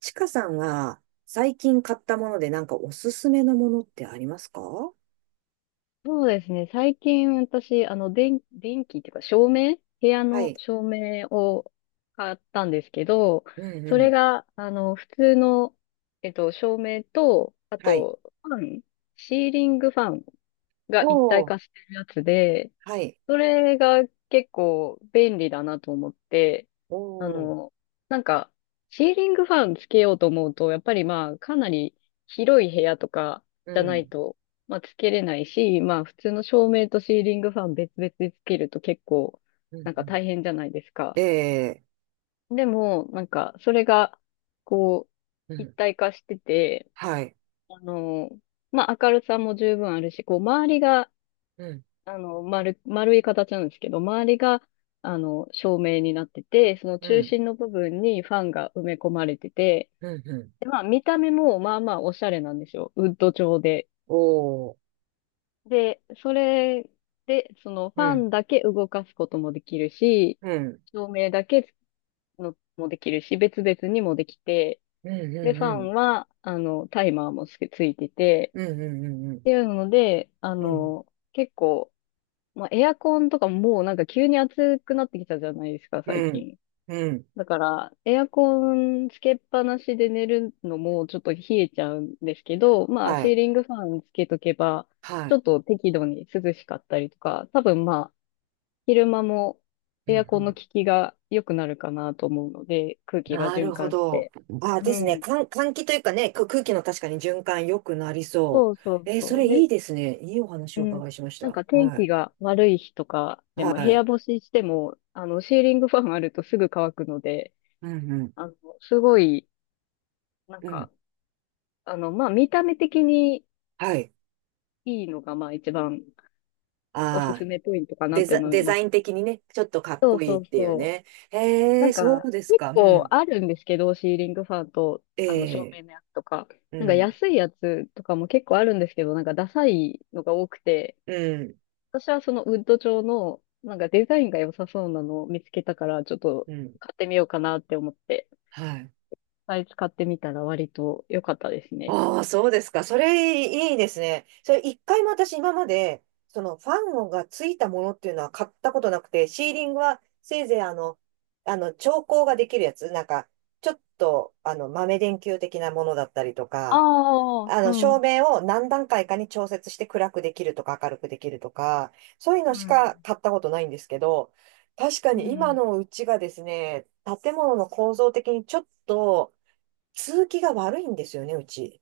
ちかさんは最近買ったものでなんかおすすめのものってありますか？はそうですね。最近私、電気っていうか照明、部屋のい。照明を買ったんですけど、うんうそれん。が、普通の、照明と、あはい。と、ファン、シーリングファンが一体おー。化してるやつで、はい。それが結構便利だなと思って、あおー。の、なんか、シーリングファンつけようと思うと、やっぱりまあ、かなり広い部屋とかうじゃないん。と、まあ、つけれないし、まあ、普通の照明とシーリングファン別々でつけると結構、うんなんうかん。大変じゃないですえか。えでも、なんか、それが、こー。うう、一ん。体化してて、はい。あの、まあ、明るさも十分あるし、こう、周りが、うん。丸い形なんですけど、周りが、あの、照明になってて、そのう中ん。心の部分にファンが埋め込まれてて、うんうん。で、まあ、見た目もまあまあおしゃれなんですよ。ウッド調で。おー。で、それで、そのフうァん。ンだけ動かすこともできるし、うん。照明だけのもできるし、別々にもできて、うんうで、んファうん。ンは、あの、タイマーもついてて、うんうんうんうっん。ていうので、うん。結構、まあ、エアコンとかもうなんか急に暑くなってきたじゃないですか、最うん。近。うん。だから、エアコンつけっぱなしで寝るのもちょっと冷えちゃうんですけど、まあ、はシーい。リングファンつけとけば、はちょい。っと適度に涼しかったりとか、多分まあ、昼間もうエアコンのん。効きが良くなるかなと思うので、空気がな循るほ環しど。て。あ、うですね。ん。換気というかね、空気の確かに循環良くなりそそうそう。うそそれう。いいで、ですね。いいお話うをおん。伺いしましなんた。か天は気い。が悪い日とかではも部屋い。干ししても、あの、シーリングファンあるとすぐ乾くので、うんうん。あの、すごい、なんうん。か、まあ、見た目的にはい。いいのが、まあ、一番おすあすあ、めポイントかなって思いデザます。イン的にね、ちょっとかっこいいそっうていうそう。ね。なへんえ、そか、うです結か。う構ん。あるんですけど、シーリングファンと、えあの、照え、明のやつとか、なうんかん。安いやつとかも結構あるんですけど、なんかダサいのが多くて、うん。私はそのウッド調の、なんかデザインが良さそうなのを見つけたから、ちょっとうん。買ってみようかなって思って、はい。サイズ買ってみたら割と良かったですね。ああ、そうですか。それいいですね。それ一回も私今まで、そのファンがついたものっていうのは買ったことなくて、シーリングはせいぜい調光ができるやつ、なんか、ちょっと、豆電球的なものだったりとか、ああ、う照ん、明を何段階かに調節して暗くできるとか明るくできるとか、そういうのうしん、か買ったことないんですけど、確かうに今ん。のうちがですね、建物の構造的にちょっと、通気が悪いんですよね、うち。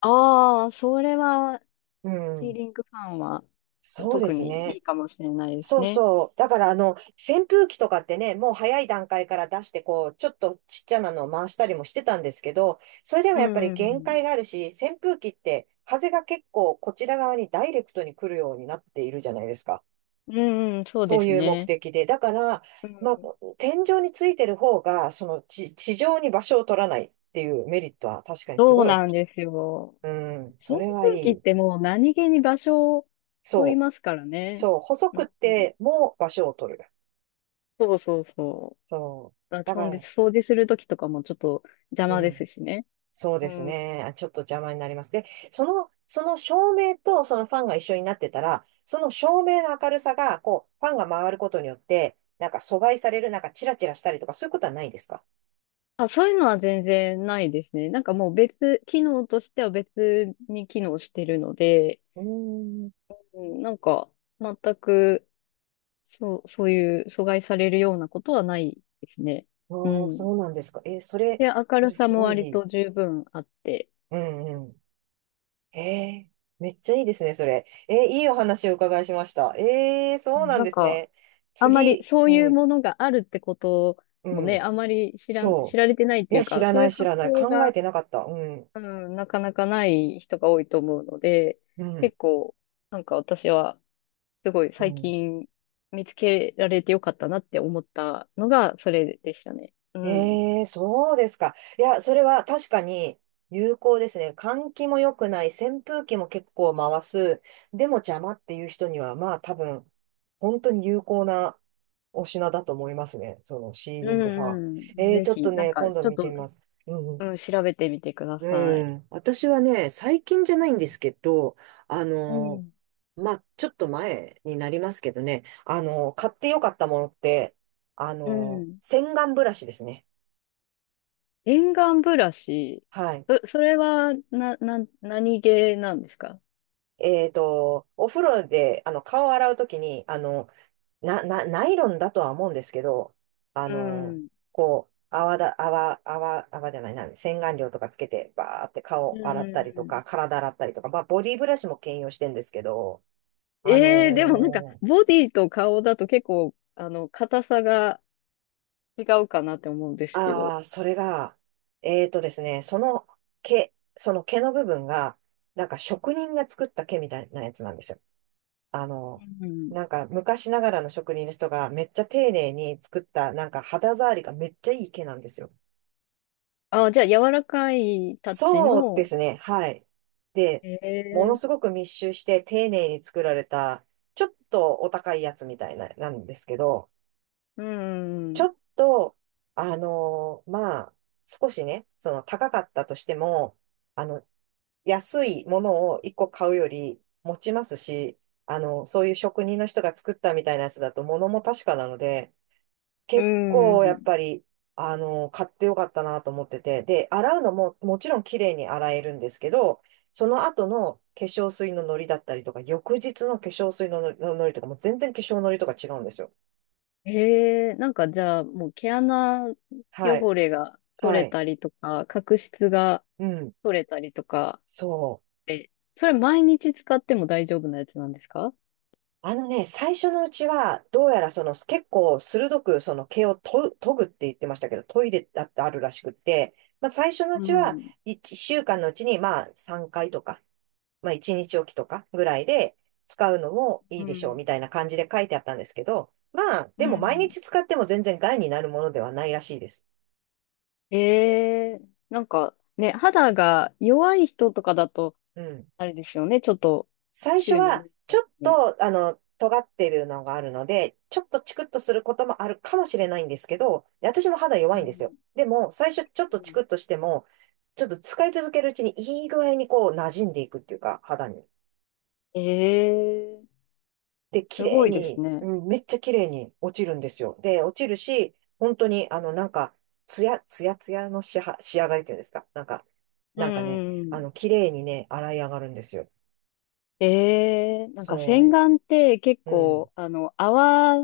ああ、それは、うシーん。リングファンはそうで特すにいね。いかもしれないですそうね。そう。だから、扇風機とかってね、もう早い段階から出して、こう、ちょっとちっちゃなのを回したりもしてたんですけど、それでもうやっぱりん、うん、う限ん。界があるし、扇風機って風が結構こちら側にダイレクトに来るようになっているじゃないですか。うんうん、そうそでうすいう目ね。的で。だから、うまあ、ん。天井についてる方が、地上に場所を取らないっていうメリットは確かにすそごうい大なんきい。ですよ。うん、そ扇れはい風機っい。てもう何気に場所を取りそう。ますからね。そう、細うくっん、うん。ても場所を取る。そうそうそそう。う。あ、だかそうでら、掃除するときとかもちょっと邪う魔ですん。しね。そううですん。ね。あ、ちょっと邪魔になります。で、その照明とそのファンが一緒になってたら、その照明の明るさが、こう、ファンが回ることによって、なんか阻害される、なんかチラチラしたりとか、そういうことはないんですか？あ、そういうのは全然ないですね。なんかもう別、機能としては別に機能してるので、うーん。うん、なんか全く、そう、そういう阻害されるようなことはないですね。うおー、ん。そうなんですか。それ、で、明そるれさすもごい割いい。と十分あって、うんうん。えーめっちゃいいですね、それ。いいお話をお伺いしました。そうなんなんですか、ね。あんまり次、そうういうん、ものがあるってことうもね、ん。あんまり知そられてないっう。いていや、う知か、らそうないうい、知発らない。想考えがてなかった。うん、うん、なかなかない人が多いと思うので、うん、結構、なんか私は、すごいう最ん。近見つけられてよかったなって思ったのが、それでしたね。うん。ええ、そうですか。いや、それは確かに有効ですね。換気も良くない、扇風機も結構回す。でも邪魔っていう人には、まあ多分、本当に有効なお品だと思いますね。そのシーうリングファン。んうん。ええ、ぜちょっとひ、なんね、か、今度ちょっ見てと、みます。うんううん。ん、調べてみてくださうい。ん。私はね、最近じゃないんですけど、あうの、ん。まあ、ちょっと前になりますけどね、買ってよかったものって、うん。洗顔ブラシですね。沿岸ブラシ、はい。それは、何系なんですか？お風呂で、顔を洗うときに、ナイロンだとは思うんですけど、あうん。うの、んこう、泡だ、泡、泡、泡じゃないな、洗顔料とかつけて、バーってう顔洗ったんりとうん。か、体洗ったりとか、まあ、ボディブラシも兼用してんですけど、あええでもなんか、のーボディと顔だと結構、あの、硬さが違うかなって思うんですけど。ああ、それが、えーとですね、その毛の部分が、なんか職人が作った毛みたいなやつなんですよ。あの、うん。なんか昔ながらの職人の人がめっちゃ丁寧に作った、なんか肌触りがめっちゃいい毛なんですよ。あ、じゃあ、柔らかいタッチそうでの、すね、はい。で、ものえすえごく密集して丁寧に作られた、ちょっとお高いやつみたいな、なんですけど、うちょん、っと、まあ、少しね、その高かったとしても、あの、安いものを一個買うより持ちますし、そういう職人の人が作ったみたいなやつだと物も確かなので、う結構やっん。ぱり、買ってよかったなと思ってて、で、洗うのももちろん綺麗に洗えるんですけど、その後の化粧水のノリだったりとか、翌日の化粧水のノリとかも全然化粧ノリとか違うんですよ。ええなんかじゃあ、もう毛穴はい。汚れが取はれい。たりとか、角質がうん。取れたりとかそう。って、それ毎日使っても大丈夫なやつなんですか？あのね、最初のうちは、どうやらその結構鋭くその毛をと研ぐって言ってましたけど、研いでだってあるらしくって、まあ最初のううちはん。1週間のうちにまあ3回とか、まあ1日おきとかぐらいで使うのもいいうでしょうん。みたいな感じで書いてあったんですけど、まあでうも毎ん。日使っても全然害になるものではないらしいです。ええなんかね、肌が弱い人とかだと、うん。あれですよね、ちょっと、最初週には、何ち回ょかっにと、尖ってるのがあるので、ちょっとチクッとすることもあるかもしれないんですけど、で私も肌弱ういんですよ。んでも、最初ちょっとチクッとしても、ちょっと使い続けるうちにいい具合にこう馴染んでいくっていうか、肌に。ええで、綺す麗ごいですに、うね。ん、めっちゃ綺麗に落ちるんですよ。で、落ちるし、本当に、なんか、ツヤツヤの仕上がりっていうんですか。なんか、うなんかね、ん。綺麗にね、洗い上がるんですよ。ええなんか洗そ顔って結う。うん、構、あの、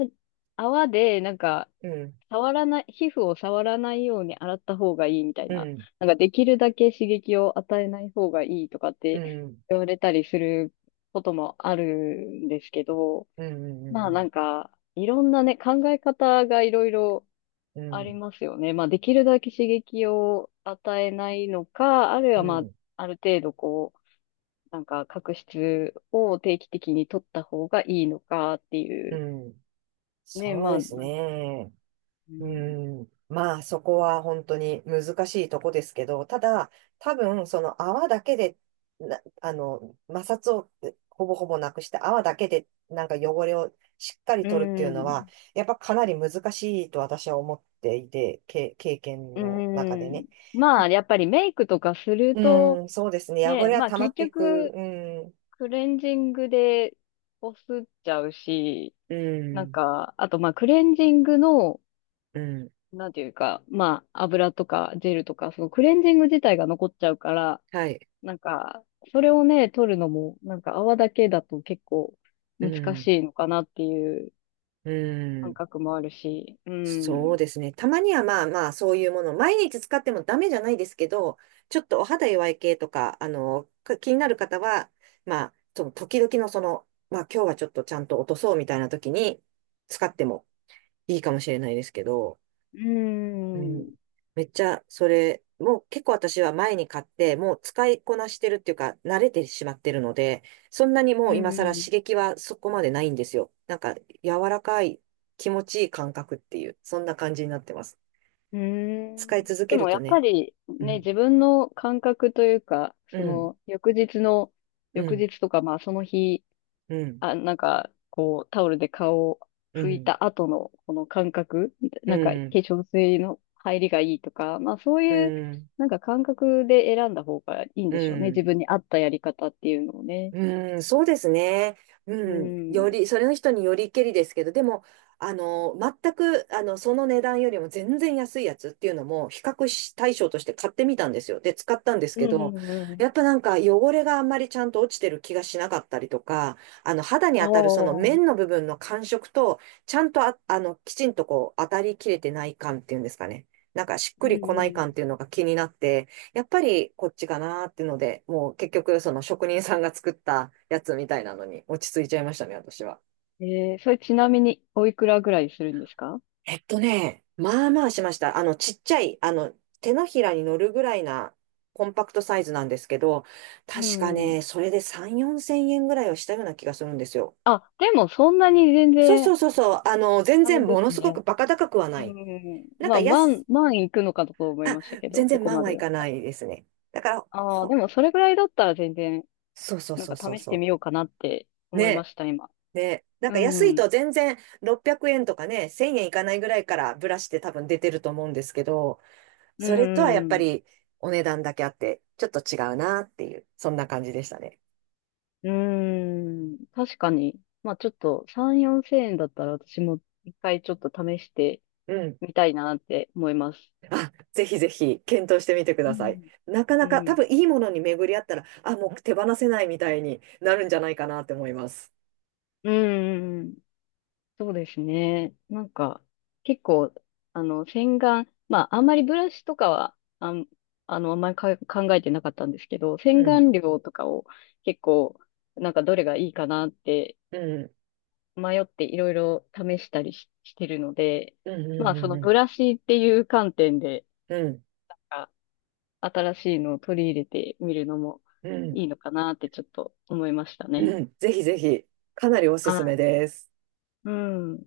泡で、なんか、うん、触らない、皮膚を触らないように洗った方がいいみたいうな、ん。なんかできるだけ刺激を与えない方がいいとかっうてん、言われたりすることもあるんですけど、うん、うまあなん、んか、いろんなね、考え方がいろいろうありん、ますよね。まあ、できるだけ刺激を与えないのか、あるいうはまん、あ、うん、ある程度こう、なんか角質を定期的に取った方がいいのかっていうう。ん、ね、そうまあ、でうすね。うん、ん。まあ、そこは本当に難しいとこですけど、ただ、多分、その泡だけで、な、あの、摩擦をほぼほぼなくして泡だけでなんか汚れをしっかりう取るっていうのは、ん、やっぱかなり難しいと私は思っていて、経験うの中でん。ね。まあ、やっぱりメイクとかするうと、ん、そうですね。汚ね、れはまあ溜ま結っていく。局、うん、クレンジングでこすっちゃうし、うなんん、か、あとまあクレンジングの、うん。なんていうか、まあ、油とかジェルとか、そのクレンジング自体が残っちゃうから、はい。なんか、それをね、取るのも、なんか泡だけだと結構う難しんいのかなっていうう感ん。覚もあるし、うそうん、ですね。たまにはまあまあ、そういうもの、毎日使ってもダメじゃないですけど、ちょっとお肌弱い系とか、気になる方は、まあ、その時々のまあ今日はちょっとちゃんと落とそうみたいな時に使ってもいいかもしれないですけど、ううん。ん、めっちゃ、それ、もう結構私は前に買って、もう使いこなしてるっていうか、慣れてしまってるので、そんなにもうう今更刺ん、激はそこまでないんですよ。なんか、柔らかい、気持ちいい感覚っていう、そんな感じになってます。う使いん。続でけるもやとっぱね、りうね、ん、自分の感覚というか、うそん、の翌日の、う翌ん、日とかまあその日うん、あ、なんか、こう、タオルで顔をう拭いん、た後のこの感覚、うなんか、化ん、粧水の入りがいいとか、まあそうういう、ん、なんか感覚で選んだ方がいいんうでしょうね。自ん。分に合ったやり方っていうのをね。うん、そうですね。ううん、よん。り、それの人によりけりですけど、でも、あの、全く、その値段よりも全然安いやつっていうのも、比較し対象として買ってみたんですよ。で、使ったんですうけんうど、んうやっん。ぱなんか汚れがあんまりちゃんと落ちてる気がしなかったりとか、肌にあ当たるその面あ。の部分の感触と、ちゃんときちんとこう、当たりきれてない感っていうんですかね。なんかしっくうんりこないう感っていうのが気になって、やっぱりこっちかなーってので、もう結局その職人さんが作ったやつみたいなのに落ち着いちゃいましたね、私は。ん。えー、それちなみにおいくらぐらいするんですか？まあまあしました。ちっちゃい、手のひらに乗るぐらいなコンパクトサイズなんですけど、う確かんうん。ね、それで3、4千円ぐらいはしたような気がするんですよ。あ、でもそんなに全そうそ然、うそうそう、全あれ然でものすすごね。くバカ高くはうなんうい。んうん。なんまかあ、安、万いくのかと思いあ、ましたけど、全そ然こ万まはでいだ。かないですね。だから、ああ、でもそれぐらいだったら全然、そうそうなんそうかそう試してそみようかなってう。思いまね、した、今。ね、なんうか安いん。と全然600円とかね、1000円いかないぐらいからブラシって多分出てると思うんですけど、うそれとはやっぱん。りお値段だけあって、ちょっと違うなっていう、そんな感じでしたね。うん。確かに。まあちょっと3、4千円だったら私も一回ちょっと試してうん。みたいなって思います。あ、ぜひぜひ検討してみてくうださい。ん。なかなうか多ん。分いいものに巡り合ったら、あ、もう手放せないみたいになるんじゃないかなって思います。うん。うんうんそうですね。なんか、結構、あの、洗顔、まあ、あんまりブラシとかは、あの、あんまり考えてなかったんですけど、う洗ん。顔料とかを結構、なんかどれがいいかなってうん。迷っていろいろ試したりし、してるので、うまあ、そん。のうブん。ラシっていう観点で、うん。あ新しいのを取り入れてみるのもうん。うん。うん。いいのかなってちょっと思いましたね。うん。ぜひぜひ、かなりおすはすめい。です。うん。